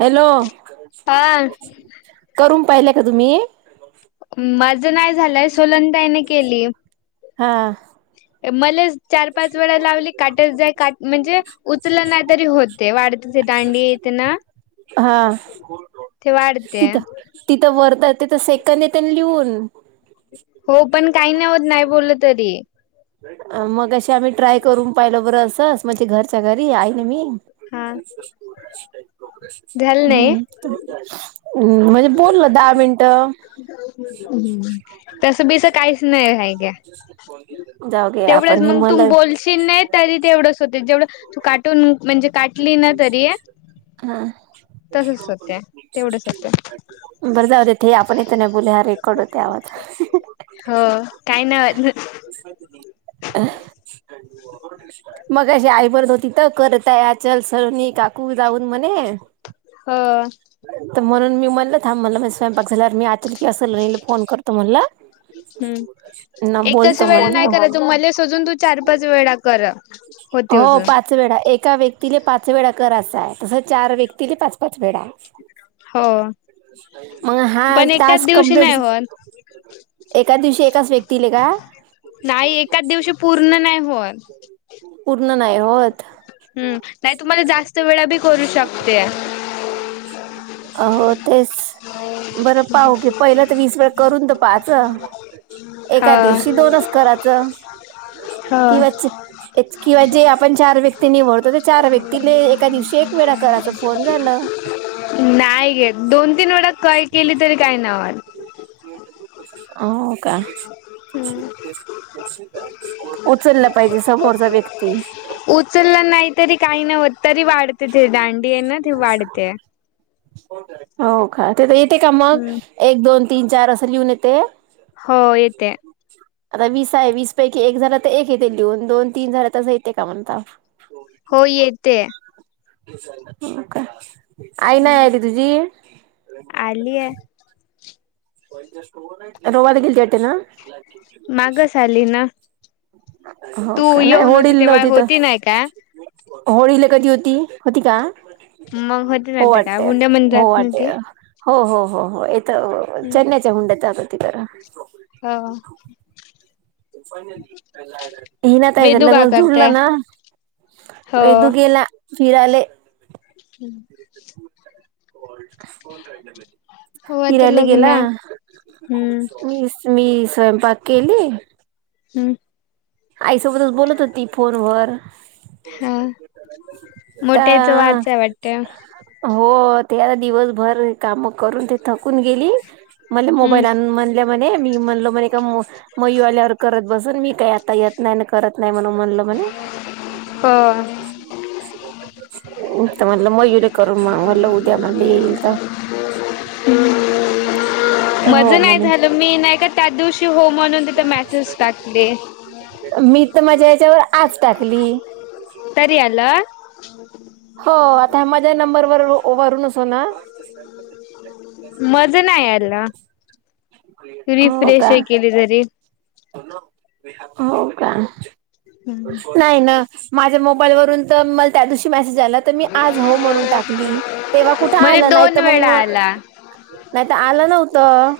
Hello हा करून पाइले का तुमी? माज नाय झालंय सोलंनताईन केलीए हा ए मले चार पाच वेळा लावली काटत जाई काट म्हणजे उचलं नाइ तरी होते वाढते ते दांडी तेंना हा वाढते. तिथं, तिथं वरतं तिथं सेकंद येते न लिहून. हो पण काही नाही होतं नाही बोलंल तरी. मगाशी आम्ही ट्राय करून पाहिलो बरं असंस म्हणजे घरच्या घरी आई अन् मी हा. झालं नाही. हो, मं म्हणजे बोल ना दहा मिनटं. हम्म् तसं, बीसं काहीच नाही हाये. जाऊ घे तेवढंच आपण हे मग मला तुम बोलशील नाही तरी तेवढंच होते, जेवढं तू काटून म्हणजे काटली ना तरी हा, तसच होते तेवढंच होते. बर जाऊदे ते आपण ते इथ नाही बोलुयात, हा रेकॉर्ड होतोय आवाज. हो काही नाही होत. मगाशी आई बोलत होती तर कर तया चल सरणी काकू जाऊन म्हणे हं, त म्हणून मी म्हणलं थांब म्हणला स्वयंपाक झाल्यावर मी, आतुल किंवा सलोणीला फोन करतो म्हणलं. हम्म. ना बोलतो म्हणलं त मले सजून तू चार, पाच वेळा कर. होते हो अजून पाच पाच वेळा, एका व्यक्तीला पाच वेळा करायचा आहे, तसं चार व्यक्तीले पाच- पाच वेळा. हो, मग हा पण एकाच टास्क दिवशी कम्प्लिट नाही होत एका दिवशी एकाच व्यक्तीले का? पुर्ण नाही होत. पुर्ण नाही होत हो हम्म, ते नाही तु मला शिवच्या जास्त शांती वेळा बी करू स्फोट शकतेय. हो तेच बरं पाहु की, पहिलं तर वीस वेळ करून तर पाच अं, एका हा दिवशी दोनचं करायचं किंवा च [inaudible] निवडतो ते चार व्यक्तीले एका दिवशी एक वेळा करायच फोन झालं नाही घेत, दोन- तीन वेळा कय, केली तरी काय नाय होत. हो का? उचलला पाहिजे समोरचा व्यक्ती उचलंला नाही तरी काही नाही होतं, तरी वाढते ते दांडी ये ना ती वाढते. हो का तिथ येते का मग एक, दोन, तीन, चार असं लिहून येते? हो येते. आता वीस आहे, वीस पैकी एक झाला तर एक येते लिहून, दोन-तीन झाले तसं येते का म्हणता? हो येते. हो का, आई नाही आली तुझी? आली ये. आता लाईट गेलती वाटतं ना? मागच आली ना, हो तू का नाही येऊन होती होळीला तेव्हा नव्हती तर होती नाही काय? होळीला कधी होती? होती का? मग होते ना हो आता काय वाटते, हुंड्या म्हण हो जात ना वाटे. ते हो -हो, हो-हो इथं अं चेन्नईच्या हुंड्यात होती तर हा, हिना ताईचं वेदू का लग्न करताय जुळलं ना. हो वैदू गेला फिरायले. हं. हो आता फिरायला लग्न गेला. आहे हम्म [unintelligible] मी स्वयंपाक केली. हं. आईसोबतच बोलत होती फोनवर. हा. मोठ्याईच तर वाच आहे वाटतं? हो. ते आता दिवसभर काम करून ते थकून गेली. मले हम्म मोबाईल आणून म्हणल्या म्हणे, मी म्हणलो म्हणे का, मयू आल्यावर करत बसल मी काय आता येत- नाही न करत नाही म्हणलं म्हणे. हो त म्हटलं मयुरीे करल मग म्हटलं उद्या म्हटलं येईल त. मज हो नाही म्हणे. झालं मी नाही का त्या दिवशी हो म्हणुन तिथे म्यासेज टाकले. मी तर माझ्या याच्यावर आज टाकली. तरी आलं? हो. आता माझ्या नंबरवर वरूनचो ना? मजं नाही यालं. हो रिफ्रेश का? ऐ केले तरी. हो का? नाही ना. माझ्या मोबाईलवरून तर मला त्या दिवशी म्यासेज- झाला तर मी आज हो म्हणून टाकली. तेव्हा कुठं म्हणजे आला नाही दोन तर वेळा मंग आला - नाही त आलं नव्हतं.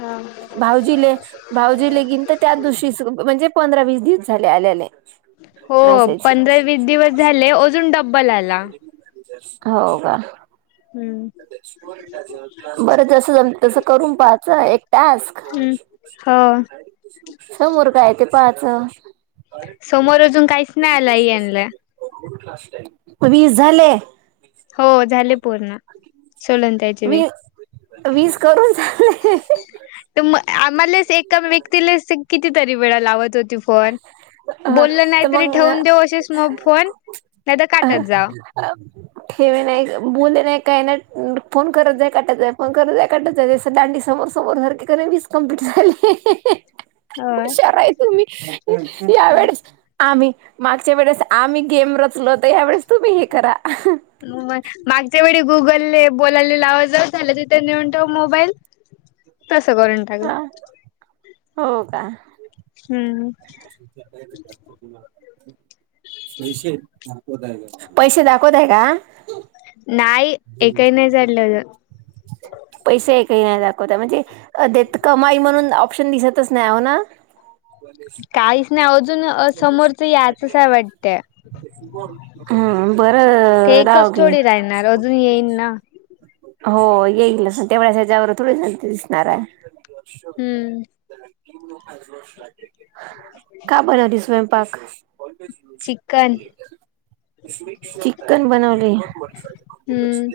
हां. भाऊजीले, भाउजीले [unintelligible] तर त्याच दिवशी म्हणजे पंधरा वीस दिस झाले आल्याले. हो. पंधरा वीस दिस झाले अजून डब्बल आला. हो का? हम्म. बरं जस जमतं तस करून पाहाच एक टास्क. हां. समोर काय ए ते पाहाचं. समोर अजून काहीच नाही आला येनला. वीस झाले. हो झाले पूर्ण. वी [unintelligible] वीस करून झाले. त म आम्हालेच. एका व्यक्तीलाच कितीतरी वेळा लावत होती फोन. बोललं तर नाही तरी मग. ठेवून देऊ असेच म फोन. नाही तर अ काटत जाव. [inaudible] ठेवे नाहीग. बोलले नाही काय नाय. फोन करत जाय काटत जाय. फोन करत जाय काटत जाय. जसं दांडी समज. समोरसारखे कर वीस कंप्लीट झाले. हुशार आहे तुम्ही. हो. यावेेळेस आम्ही. मागच्या वेळेस आम्ही गेम रचलो होतो. यावेेळेस तुम्ही हे करा. मागच्या वेळी गुगलले बोलायले लावत जाऊन झालं तिथे नेऊन ठेव मोबाईल. तसं करुन टाकलं. हो का? हम्म. पैसे दाखवतय का आं. नाही, एकही नाही झाललं. पैसे एक काही नाही दाखवता म्हणजे, अ देत कमाई म्हणून ऑप्शन दिसतच नाही, हो ना. काहीच नाही अजून समोरचं याचच काय वाटतंय. हम् ते बरं, एकच रावगे. थोडी राहणार अजून [inaudible] येईन ना हो येईल, अस तेव त्याच्यावर थोडीती दिसणार हाय. हम्म का बनवती स्वयंपाक? बोलच चिकन काले, [inaudible] चिकन बनवले. हम्म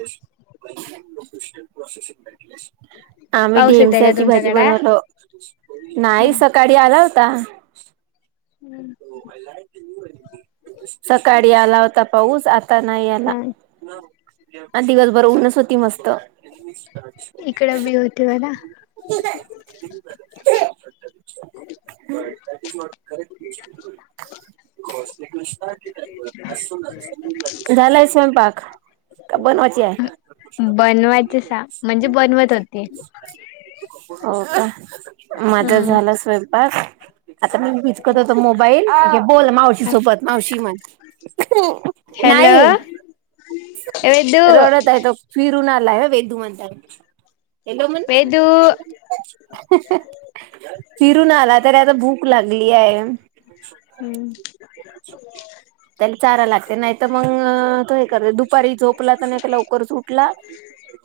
शू शूशु.. लोके प्रश [inaudible] अम्ही पाऊस येतय का गेम्सची भाजी तुमच्याकडे? बनवलो, नाही सकाळी आला होता. हम्म [unintelligible] [unintelligible] सकाळी आला होता. पाऊस, आता नाही आला. हा आणि दिघस बर ऊनच होती मस्त. इकड बी होती ऊन. [inaudible] [inaudible] झाला का स्वयंपाक? का बनवायची आहे? बनवायच सा म्हणजे बनवत होते. मझा हम्म झाला स्वयंपाक आता मी बी कद दे मोबाईलमाओव शी [inaudible] की, सोबत मावशी मनत हॅलो नाही. ए वेदू रडत हे त फिरुन आला हा वेदू मनता वेदु म्हना. वेदू हह! ! फिरून आला तरी आता भूक लागली आहे. हम्म! [inaudible] त्याला चारा लागतेनाहीतर मग, तो हे करत दुपारी झोपला नाही तर लवकरच उठला.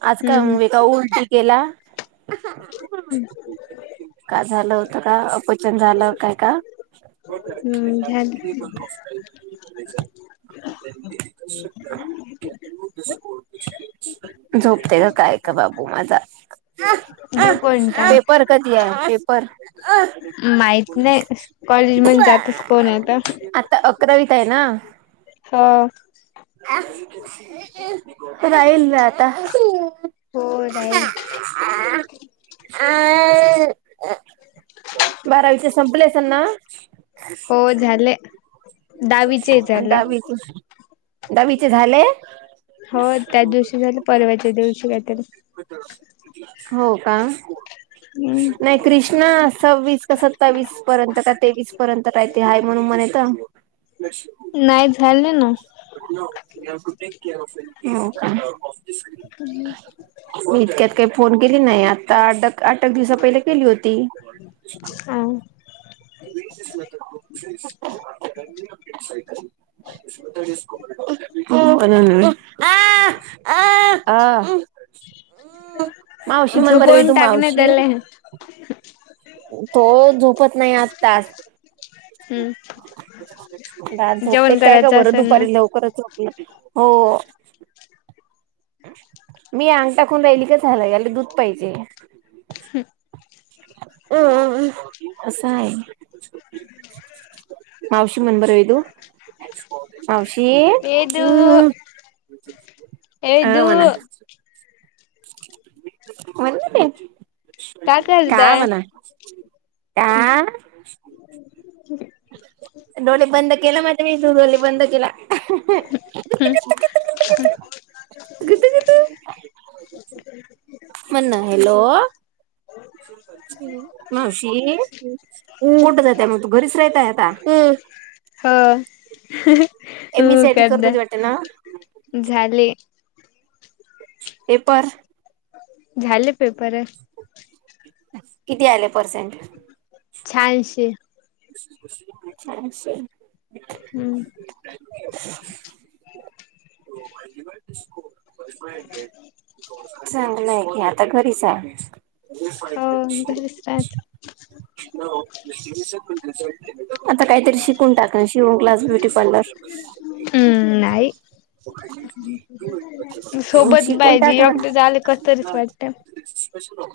आज काय बे का उंलटी केला. हम्! का झालं होत का अपचन झालं काय का? हम्म झाली की, [inaudible] झोपते का काय का बाबू माझा. जो कोण टांग पेपर कधी आ पेपर? माहित नाही, कॉलेज मण जातच कोण आहे आता. आता अकरावीत आहे ना! हां! !.. तो राहील ना आता. हो राहील. [inaudible] बारावीचे संपले असलं ना. हो झाले, दहावीचे ही आणि झाले. दहावीचे दहावीचे झाले. हो त्या दिवशी झालं, परवाच्या दिवशी का तरी. [unintelligible] हो का? हम्म [inaudible] नाही? कृष्णा सव्वीस का सत्तावीस पर्यंत का तेवीस पर्यंत राहते हाय म्हणून म्हणता! निश [unintelligible] नाही झाले ना. हो का? मी इतक्यात काही, फोन केली नाही? आता आठक आठक दिवसा पहिले केली होती. [unintelligible] [inaudible] हा [unintelligible] [unintelligible] [unintelligible] [unintelligible] [inaudible] [unintelligible] ज अपडेट [unintelligible] [inaudible] हो [inaudible] अ अ उम अ! ! मावशी म्हण बर व झोपवून तू टाकणे मावशी! त्याले [unintelligible] [unintelligible] तो झोपत नाही आत्ताच. हम्म दार झाकते जेवण काय ग करायचं बरं असेल ना दुपारी लवकरच झोपले तु हो. मी अंग टाकून राहिली का झालं, याला दूध पाहिजे. हम. अस हाय. मावशी म्हण बरं वेदू मावशी ए हम् दू हम्‌. [unintelligible] ये वेधू, म्हणा की का म्हणा? का, [unintelligible] दोन्ही बंद केला म त्याने दोन्ही बंद केला. [unintelligible] म्हणणा हॅलो? [inaudible] मावशी उठ जाते मग तू घरीच राहताय आता. हो हो तू एम ई साठी करत करदा होती वाटते ना झाले. पेपर, झाले पेपर. किती आले पर्सेंट? छहाऐंशी. छहाऐंशी. हम्म. [unintelligible] चांगलं हाय कि आता घरीच आहे. हो घरीच राहत [inaudible] आता काहीतरी शिकून टाकण शिवण क्लास, ब्युटी पार्लर. हम्म नाही [unintelligible] मग सोबत शिकून पाहिजे टाक ना. एकटे झाले कस तरीच वाटत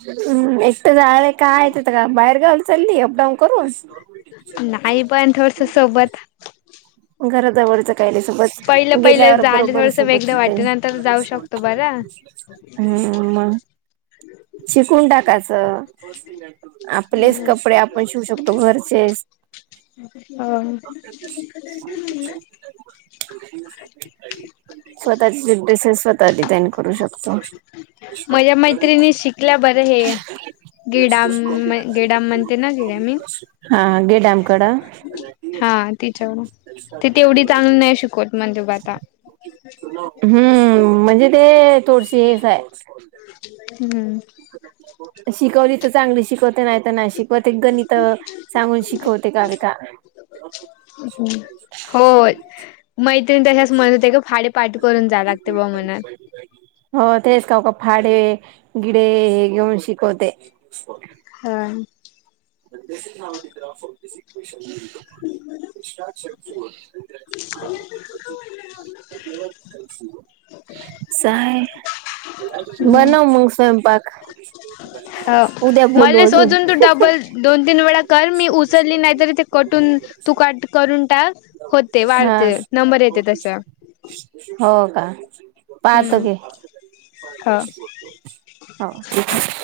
हम्म एक तर राहाल काय ते का बाहेर गावी चालली अपडाऊन करून? नाही पण थोडस सोबत. घराजवळचं कायल्यासोबत. पहिलं पहिलं गेल्यावर झाले बरोबर थोडस वेगळं समजतं वाटते नंतर जाऊ शकतो बरा हम् मग शिकून टाकाचं आपलेच कापडे आपण शिवू शकतो घरचेच. अहं [unintelligible] स्वतःची ड्रेसेस स्वतः डिझाईन करू शकतो. माझ्या मैत्रिणी शिकल्या बरं हे [unintelligible] गेडाम गेडाम म्हणते ना गेडामीन हा गे डॅमकडं. हा तिच्यावर ति तेवढी चांगली नाही शिकवत म्हणतेत बा आता. हम्म म्हणजे ते थोडीशी हेच आहे. हम्म शिकवली तर चांगली शिकवते, नाही तर नाही शिकवते गणित सांगून शिकवते. खोटी कागदा. होय मैत्रिणी तशाच म्हणत होते की पाढे पाठ करून जावं लागते बा म्हणून हो तेच का का फाडे गिडे हे घेऊन शिकवते. हां [unintelligible] तसं का व्हायला लागलं [inaudible] बनव मग स्वयंपाक हो उद्या बोलू मला अजून. सोजून तू डबल दोन तीन वेळा कर, मी उचलली नाहीतरी ते कटून, तू काट करून टाक. होते, हा वाढते नंबर येते तसं. हो का, पाहतो हम्म घे. ह हो.